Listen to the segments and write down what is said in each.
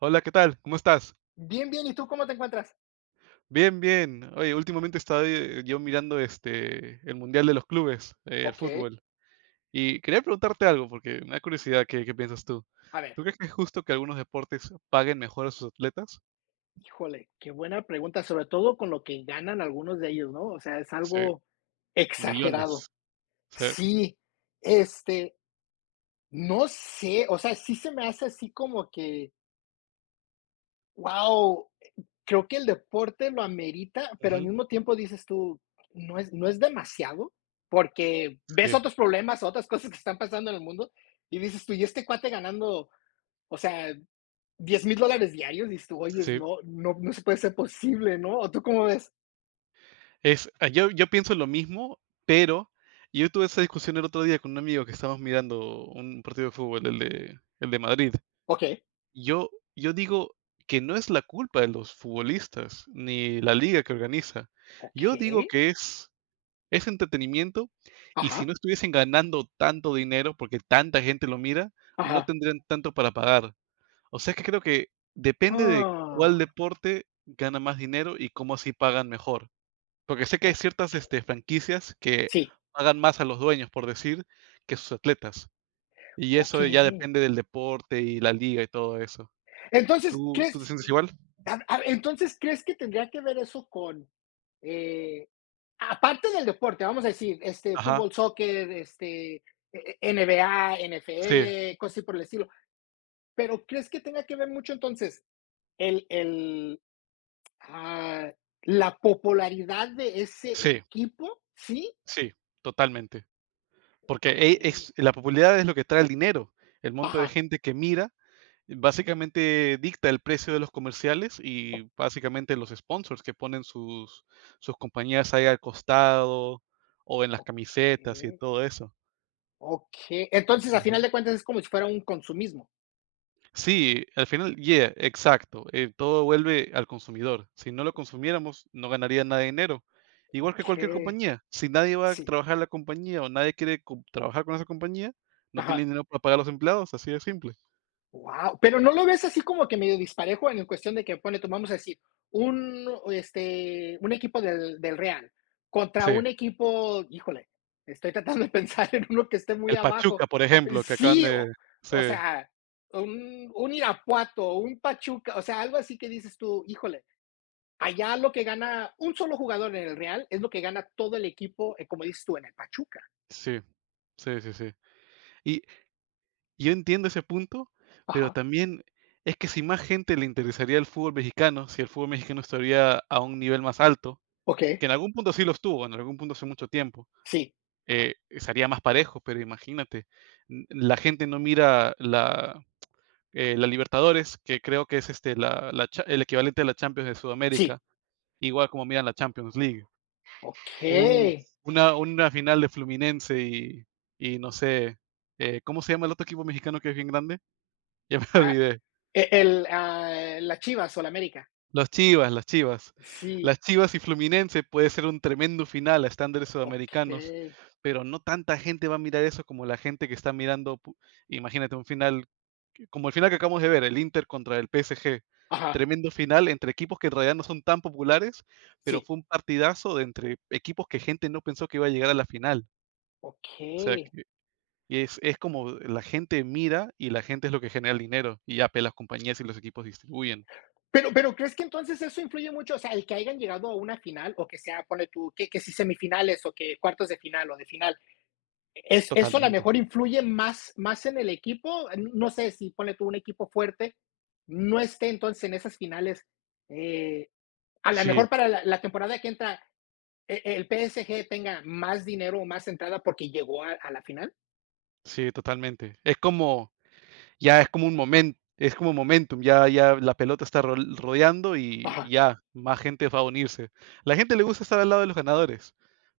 Hola, ¿qué tal? ¿Cómo estás? Bien, bien. ¿Y tú cómo te encuentras? Bien, bien. Oye, últimamente estaba yo mirando el Mundial de los Clubes, el Ok. fútbol. Y quería preguntarte algo, porque me da curiosidad qué piensas tú. A ver, ¿Tú crees que es justo que algunos deportes paguen mejor a sus atletas? híjole, qué buena pregunta, sobre todo con lo que ganan algunos de ellos, ¿no? O sea, es Sí, algo exagerado. millones. Sí, Sí, este, no sé, o sea, sí se me hace así como que, wow, creo que el deporte lo amerita, pero al ujú, mismo tiempo dices tú, no es demasiado, porque ves sí, otros problemas, otras cosas que están pasando en el mundo, y dices tú, ¿y este cuate ganando? O sea, $10,000 diarios, dices tú: "Oyes, sí. no no no se puede ser posible", ¿no? ¿O tú cómo ves? Yo pienso lo mismo, pero yo tuve esa discusión el otro día con un amigo que estábamos mirando un partido de fútbol, el de Madrid. Okey, Yo yo digo que no es la culpa de los futbolistas, ni la liga que organiza. Yo okey, digo que es entretenimiento, y si ajá, no estuviesen ganando tanto dinero, porque tanta gente lo mira, no ajá, tendrían tanto para pagar. O sea, que creo que depende de cuál ah, deporte gana más dinero y cómo así pagan mejor. Porque sé que hay ok ciertas, franquicias que sí, pagan más a los dueños, por decir, que sus atletas. Y eso ya okey. depende del deporte y la liga y todo eso. Entonces, ¿¿Tú te ¿crees? sientes igual? A entonces, ¿crees que tendría que ver eso con, eh, aparte del deporte, vamos a decir, este, Ajá. fútbol, soccer, este, NBA, Sí, NFL, cosas así por el estilo? Pero, ¿crees que tenga que ver mucho entonces el Ah, la popularidad de ese sí, equipo, ¿sí? sí, totalmente. Porque, ¿Qué? es la popularidad es lo que trae el dinero. El monto de Ajá, gente que mira, básicamente dicta el precio de los comerciales y básicamente los sponsors que ponen sus compañías ahí al costado o en las camisetas y en okey, todo eso. okey. Entonces, a final de cuentas, es como si fuera un consumismo. Sí, al final, yeah, exacto. Todo vuelve al consumidor. Si no lo consumiéramos, no ganaría nada de dinero. Igual que cualquier Okey, compañía. Si nadie va a sí, trabajar en la compañía o nadie quiere trabajar con esa compañía, no tiene ajá. dinero para pagar a los empleados, así de simple. Wow, pero, ¿no lo ves así como que medio disparejo en cuestión de que, pone tomamos a decir, un equipo del Real contra Sí. un equipo, híjole, estoy tratando de pensar en uno que esté muy El Pachuca, abajo. por ejemplo, que acaban Sí, o de... Sí, o sea, un Irapuato, un Pachuca, o sea, algo así que dices tú, híjole, allá lo que gana un solo jugador en el Real es lo que gana todo el equipo, como dices tú, en el Pachuca. sí, sí, sí, sí. Y yo entiendo ese punto, pero Ajá, también es que si más gente le interesaría el fútbol mexicano, si el fútbol mexicano estaría a un nivel más alto, okey, que en algún punto sí lo estuvo, en algún punto hace mucho tiempo, sí, estaría más parejo, pero imagínate, la gente no mira la Libertadores, que creo que es el equivalente a la Champions de sí, Sudamérica, igual como miran la Champions League. okey. Un, una final de Fluminense y no sé, ¿cómo se llama el otro equipo mexicano que es bien grande? Ya me Ah olvidé. ah, las Chivas o la América. Las Chivas. Sí, Las Chivas y Fluminense puede ser un tremendo final a estándares sudamericanos, okey. pero no tanta gente va a mirar eso como la gente que está mirando, imagínate, un final. Como el final que acabamos de ver, el Inter contra el PSG. Ajá, Tremendo final entre equipos que en realidad no son tan populares, pero sí, fue un partidazo de entre equipos que gente no pensó que iba a llegar a la final. O sea, okey. que es como la gente mira y la gente es lo que genera el dinero y ya pues, las compañías y los equipos distribuyen. Pero, ¿crees que entonces eso influye mucho? O sea, el que hayan llegado a una final o que sea, pone tú, que si semifinales o que cuartos de final o de final, ¿es eso a la Totalmente. mejor influye más en el equipo? No sé si, pone tú, un equipo fuerte no esté entonces en esas finales, eh, a la Sí, mejor para la temporada que entra, ¿El PSG tenga más dinero o más entrada porque llegó a la final? sí, totalmente. Es como ya es como un momento, es como momentum, ya la pelota está rodeando y ya, más gente va a unirse. La gente le gusta estar al lado de los ganadores.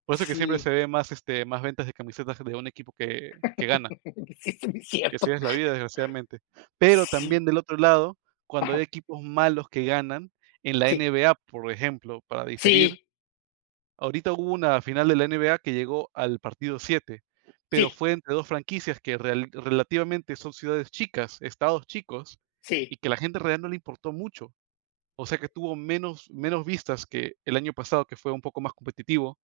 Por eso que siempre se Sí, ve más, más ventas de camisetas de un equipo que gana. sí, sí, es Y así cierto. es la vida, desgraciadamente. Pero Sí, también del otro lado, cuando hay ajá, equipos malos que ganan, en la sí, N B A por ejemplo, para diferir. sí, Ahorita hubo una final de la NBA que llegó al partido 7, pero sí, fue entre 2 franquicias que real relativamente son ciudades chicas, estados chicos, sí, y que la gente en realidad no le importó mucho. O sea que tuvo menos vistas que el año pasado, que fue un poco más competitivo,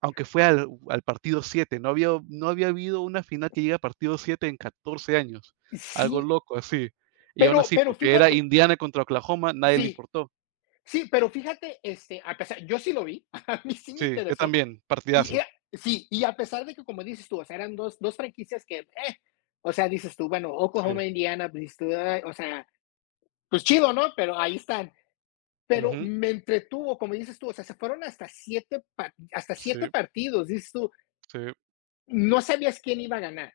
aunque fue al partido 7. No había habido una final que llegue a partido 7 en 14 años, algo sí, loco así. Y aún pero así, pero porque era fíjate, Indiana contra Oklahoma, nadie le sí, importó. sí, pero fíjate, este, a pesar yo sí lo vi, a mí sí me Sí, yo interesó, también, y partidazo. era sí, y a pesar de que, como dices tú, o sea, eran dos franquicias que, o sea, dices tú, bueno, Sí. Oklahoma, Indiana, pues, dices tú, ay, o sea, pues chido, ¿no? Pero ahí están. Pero Ujú. me entretuvo, como dices tú, o sea, se fueron hasta siete Sí, partidos, dices tú, sí. no sabías quién iba a ganar.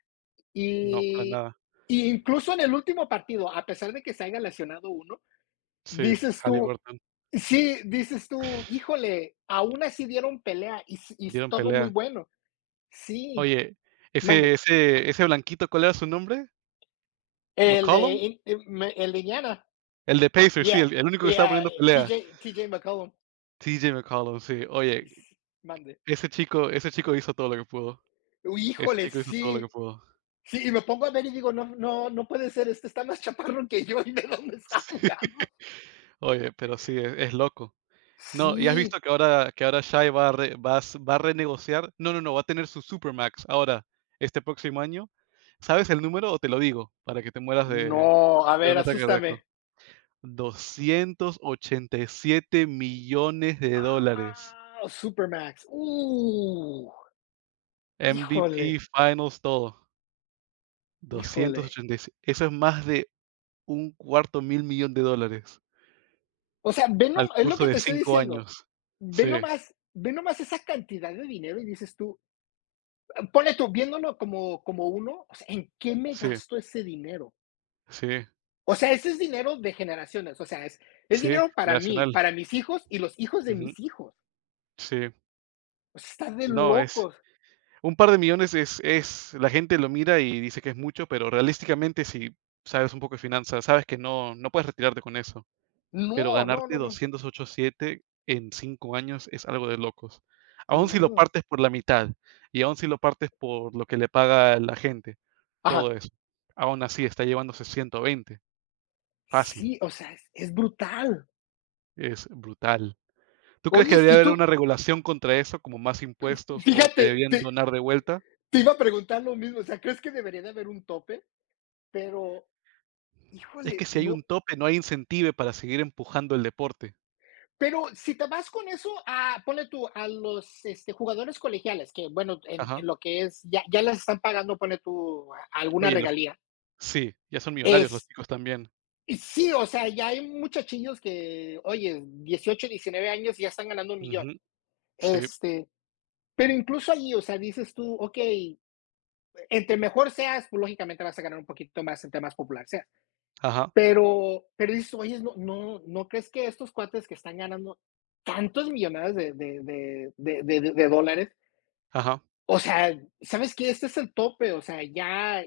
No, para Y, nada. y incluso en el último partido, a pesar de que se haya lesionado uno, Sí, dices tú, Halliburton, sí, dices tú, híjole, aún así dieron pelea y dieron todo muy pelea. bueno. Sí, Oye, mande. Ese blanquito, ¿cuál era su nombre? El de, ¿McCollum? el de Indiana. El de Pacers, sí, Yeah, el único que estaba yeah, poniendo pelea. TJ McCollum. TJ McCollum, sí. Oye, S- Mande. Ese chico hizo todo lo que pudo. Uy, Ese híjole, chico hizo todo lo que sí. pudo. Sí, y me pongo a ver y digo, no, no, no puede ser, este está más chaparro que yo y de dónde está Sí. jugando. Oye, pero sí, es loco. No, ¿y has visto Sí, que ahora Shai va a renegociar? No, no, no, va a tener su supermax ahora, este próximo año. ¿Sabes el número o te lo digo para que te mueras no, a de un ver, ataque cardíaco? asústame. $287 millones. Ah, Supermax. Uh, MVP, híjole, Finals, todo. híjole. 287. Eso es más de un cuarto mil millón de dólares O sea, ve nom al es lo curso que de te estoy 5 diciendo. años. Ve Sí, nomás, ve nomás esa cantidad de dinero y dices tú, ponle tú, viéndolo como uno, o sea, ¿en qué me sí, gasto ese dinero? sí, O sea, ese es dinero de generaciones, o sea, es sí, dinero para mí, generacional. para mis hijos y los hijos de Ujú, mis hijos. sí. O sea, está de No, es locos. un par de millones. Es la gente lo mira y dice que es mucho, pero realísticamente, si sabes un poco de finanzas, sabes que no puedes retirarte con eso. Pero No, no, ganarte no, no, 287 en 5 años es algo de locos. Aún si lo no. partes por la mitad, y aún si lo partes por lo que le paga la gente, todo Ajá. eso. Aún así está llevándose 120. Fácil, Sí, o sea, es brutal. es brutal. ¿Tú crees que Oyes, debería y haber tú, una regulación contra eso, como más impuestos o que fíjate, deberían te donar de vuelta? Te iba a preguntar lo mismo, o sea, ¿crees que debería de haber un tope? Pero, Es que híjole, si hay no. un tope, no hay incentivo para seguir empujando el deporte. Pero si te vas con eso, ponle tú a los este, jugadores colegiales, que bueno, en, Ajá. en lo que es, ya, ya les están pagando, ponle tú alguna Oye, los regalía. sí, ya son millonarios los Es, chicos también. y sí, o sea, ya hay muchachillos que, oye, 18, 19 años y ya están ganando un millón. Ujú, sí. Este, pero incluso allí, o sea, dices tú, ok, entre mejor seas, pues lógicamente vas a ganar un poquito más entre más popular seas. Ajá, Pero dices: "Oye, no no ¿no crees que estos cuates que están ganando tantos millonadas de dólares? ajá. O sea, ¿sabes qué? Este es el tope, o sea, ya,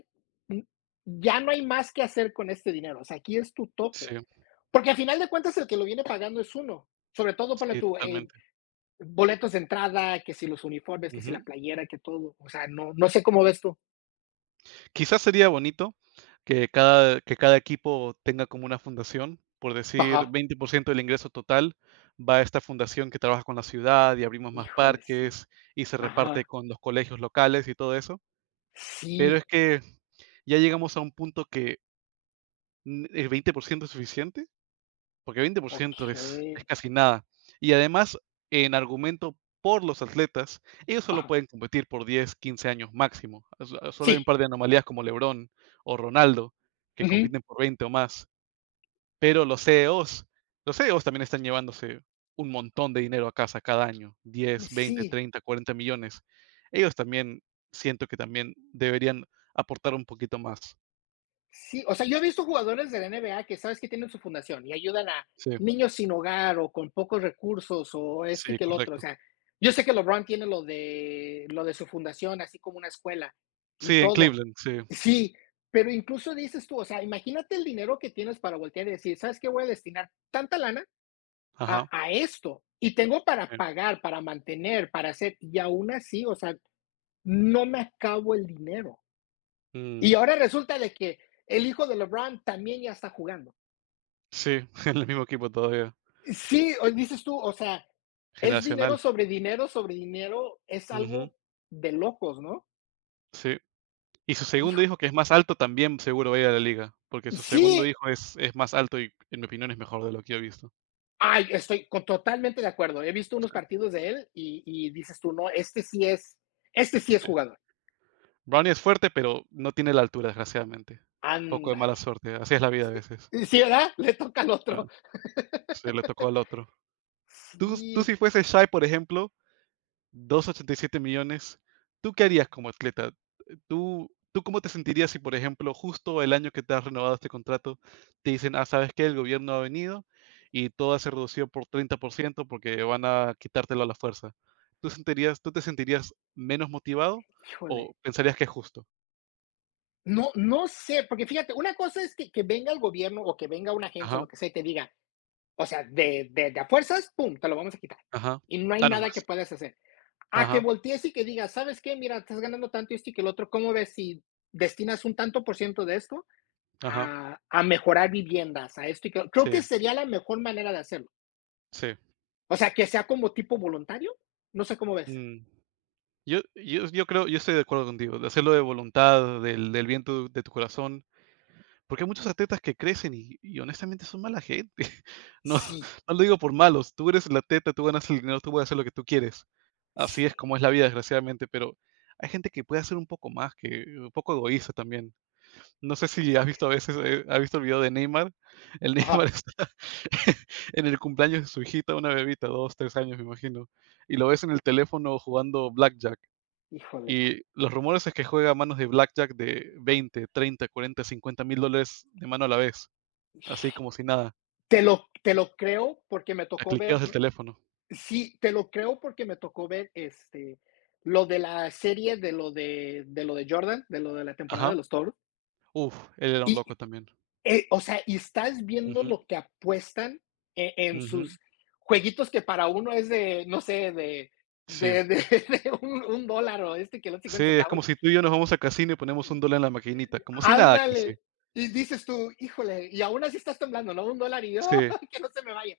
mm, ya no hay más que hacer con este dinero, o sea, aquí es tu tope". Sí, Porque al final de cuentas el que lo viene pagando es uno, sobre todo, para sí, tu totalmente. boletos de entrada, que si los uniformes, que si la Ujú. playera, que todo, o sea, no no sé cómo ves tú. Quizás sería bonito que cada equipo tenga como una fundación, por decir, Ajá. 20% del ingreso total va a esta fundación que trabaja con la ciudad y abrimos más Híjole, sí. parques y se reparte Ajá. con los colegios locales y todo eso. Pero Sí, es que ya llegamos a un punto que, el 20% es suficiente. Porque veinte por ciento es okey. casi nada. Y además, en argumento por los atletas, ellos solo Ajá. pueden competir por 10 a 15 años máximo. Solo hay un Sí. par de anomalías como LeBron o Ronaldo que Ujú. compiten por 20 o más. Pero los CEOs, los CEOs también están llevándose un montón de dinero a casa cada año, diez veinte Sí, treinta cuarenta millones. Ellos también siento que también deberían aportar un poquito más. sí, o sea, yo he visto jugadores de la NBA que sabes que tienen su fundación y ayudan a Sí, niños sin hogar o con pocos recursos o este y sí, que el otro, o correcto. sea, yo sé que LeBron tiene lo de su fundación, así como una escuela y Sí, en todo. Cleveland, sí. Sí, pero incluso dices tú, o sea, imagínate el dinero que tienes para voltear y decir, ¿sabes qué? Voy a destinar tanta lana a Ajá. a esto y tengo para Sí. pagar, para mantener, para hacer, y aún así, o sea, no me acabo el dinero. Y Mm. ahora resulta de que el hijo de LeBron también ya está jugando. Sí, en el mismo equipo todavía, Sí, dices tú, o sea, es generacional. dinero sobre dinero sobre dinero, es Ujú, algo de locos, ¿no? sí. Y su segundo Hijo. hijo, que es más alto, también seguro va a ir a la liga, porque su segundo Sí, hijo es más alto y, en mi opinión, es mejor de lo que yo he visto. ay, estoy totalmente de acuerdo. He visto Sí, unos partidos de él y dices tú, no, este sí es sí. jugador. Brownie es fuerte, pero no tiene la altura, desgraciadamente. Poco de mala Ándale. suerte, así es la vida a veces. Sí, ¿verdad? Le toca al Claro, otro. sí, le tocó al otro. Tú Sí, si fueses shy por ejemplo, 2,87 millones, ¿tú qué harías como atleta? ¿Tú cómo te sentirías si, por ejemplo, justo el año que te has renovado este contrato, te dicen, ah, sabes que el gobierno ha venido y todo se ha reducido por 30% porque van a quitártelo a la fuerza? ¿Tú te sentirías menos motivado híjole. o pensarías que es justo? No, no sé, porque fíjate, una cosa es que venga el gobierno o que venga una agencia o Ajá, lo que sea y te diga, o sea, de a fuerzas, pum, te lo vamos a quitar. ajá. Y no hay Danos nada que más. puedas hacer. A que Ajá, voltees y que digas, ¿sabes qué? Mira, estás ganando tanto esto y que el otro, ¿cómo ves si destinas un tanto por ciento de esto ajá. a mejorar viviendas, a esto y que creo Sí, que sería la mejor manera de hacerlo. sí. O sea, que sea como tipo voluntario. No sé cómo ves. Mm. Yo creo, yo estoy de acuerdo contigo, de hacerlo de voluntad, del viento de tu corazón. Porque hay muchos atletas que crecen y honestamente son mala gente. No, Sí, no lo digo por malos, tú eres el atleta, tú ganas el dinero, tú puedes hacer lo que tú quieres. Así es sí. como es la vida, desgraciadamente, pero hay gente que puede hacer un poco más, que un poco egoísta también. No sé si has visto a veces, ¿has visto el video de Neymar? El Neymar Ajá, está en el cumpleaños de su hijita, una bebita, 2 o 3 años, me imagino, y lo ves en el teléfono jugando blackjack. híjole. Y los rumores es que juega manos de blackjack de $20, 30, 40, 50 mil de mano a la vez, así como si nada, Te lo creo porque me a tocó cliqueos ver. del teléfono. Sí, te lo creo porque me tocó ver, este, lo de la serie de lo de Jordan, de lo de la temporada Ajá. de los Toros, Uf, él era un loco y, también. O sea, y estás viendo Ujú, lo que apuestan en ujú. sus jueguitos que para uno es de, no sé, Sí. De de un dólar o este que los Sí, 50 es centavos. como si tú y yo nos vamos a casino y ponemos un dólar en la maquinita, como si nada casi. Ándale, y dices tú: "Híjole", y aún así estás temblando, ¿no? Un dólar y, ¡ay, Sí. que no se me vaya!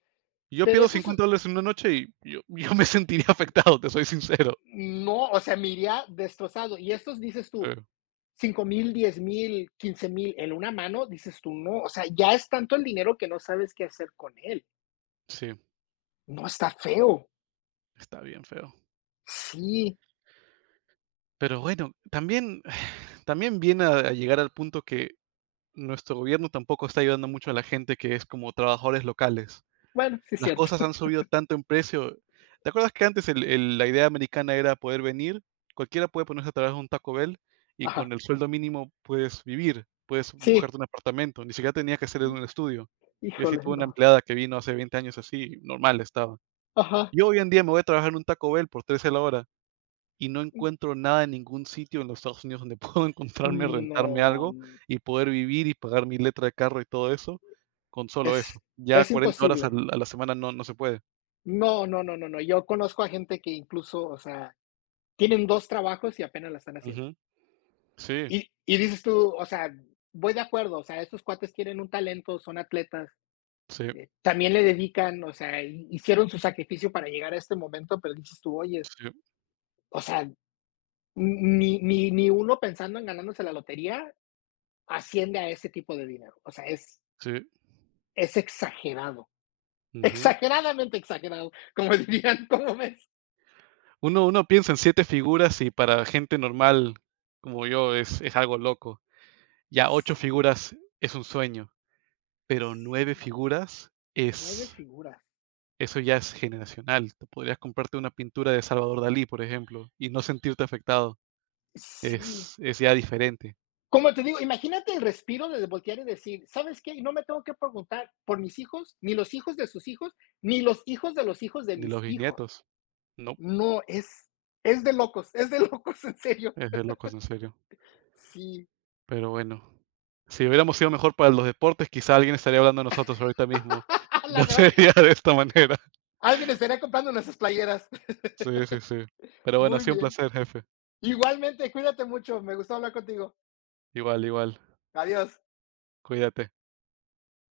Yo Pero pierdo esos $50 en una noche y yo yo me sentiría afectado, te soy sincero. no, o sea, me iría destrozado. Y estos dices tú: Pero 5,000, 10,000, 15,000 en una mano, dices tú, no, o sea, ya es tanto el dinero que no sabes qué hacer con él. sí, No está feo. está bien feo. Sí, Pero bueno, también también viene a llegar al punto que nuestro gobierno tampoco está ayudando mucho a la gente que es como trabajadores locales. bueno, sí es Las cierto. cosas han subido tanto en precio. ¿Te acuerdas que antes la idea americana era poder venir? Cualquiera puede ponerse a trabajar en un Taco Bell y Ajá. con el sueldo mínimo puedes vivir, puedes Sí, buscarte un apartamento. Ni siquiera tenía que ser en un estudio. Yo sí híjole, tuve una no. empleada que vino hace 20 años así, normal estaba. Ajá. Yo hoy en día me voy a trabajar en un Taco Bell por 13 la hora. Y no encuentro nada en ningún sitio en los Estados Unidos donde puedo encontrarme, rentarme No, algo y poder vivir y pagar mi letra de carro y todo eso, con solo es, eso. Ya es 40 horas imposible. al a la semana no se puede. No, no, no, no, no. Yo conozco a gente que incluso, o sea, tienen dos trabajos y apenas la están haciendo. Ujú. Sí, Y dices tú, o sea, voy de acuerdo, o sea, estos cuates tienen un talento, son atletas, sí, también le dedican, o sea, hicieron su sacrificio para llegar a este momento, pero dices tú, oye, sí, o sea, ni uno pensando en ganándose la lotería asciende a ese tipo de dinero. O sea, es, sí. es exagerado, Ujú. exageradamente exagerado, como dirían, ¿cómo ves? Uno piensa en 7 figuras y para gente normal como yo es algo loco. Ya 8 Sí, figuras es un sueño, pero 9 sí, figuras nueve es figuras, eso ya es generacional. Te podrías comprarte una pintura de Salvador Dalí, por ejemplo, y no sentirte afectado. sí. Es ya diferente. Como te digo, imagínate el respiro de voltear y decir, ¿sabes qué? No me tengo que preguntar por mis hijos, ni los hijos de sus hijos, ni los hijos de los hijos de Ni los mis hijos. bisnietos. No, No, es de locos, es de locos, en serio. es de locos, en serio. Sí. Pero bueno, si hubiéramos sido mejor para los deportes, quizá alguien estaría hablando de nosotros ahorita mismo Ah, y no la verdad, sería de esta manera. alguien estaría comprando nuestras playeras. Sí, sí, sí. Pero bueno, ha Muy sido un bien. placer, jefe. Igualmente, cuídate mucho. Me gustó hablar contigo. Igual, igual. Adiós. Cuídate.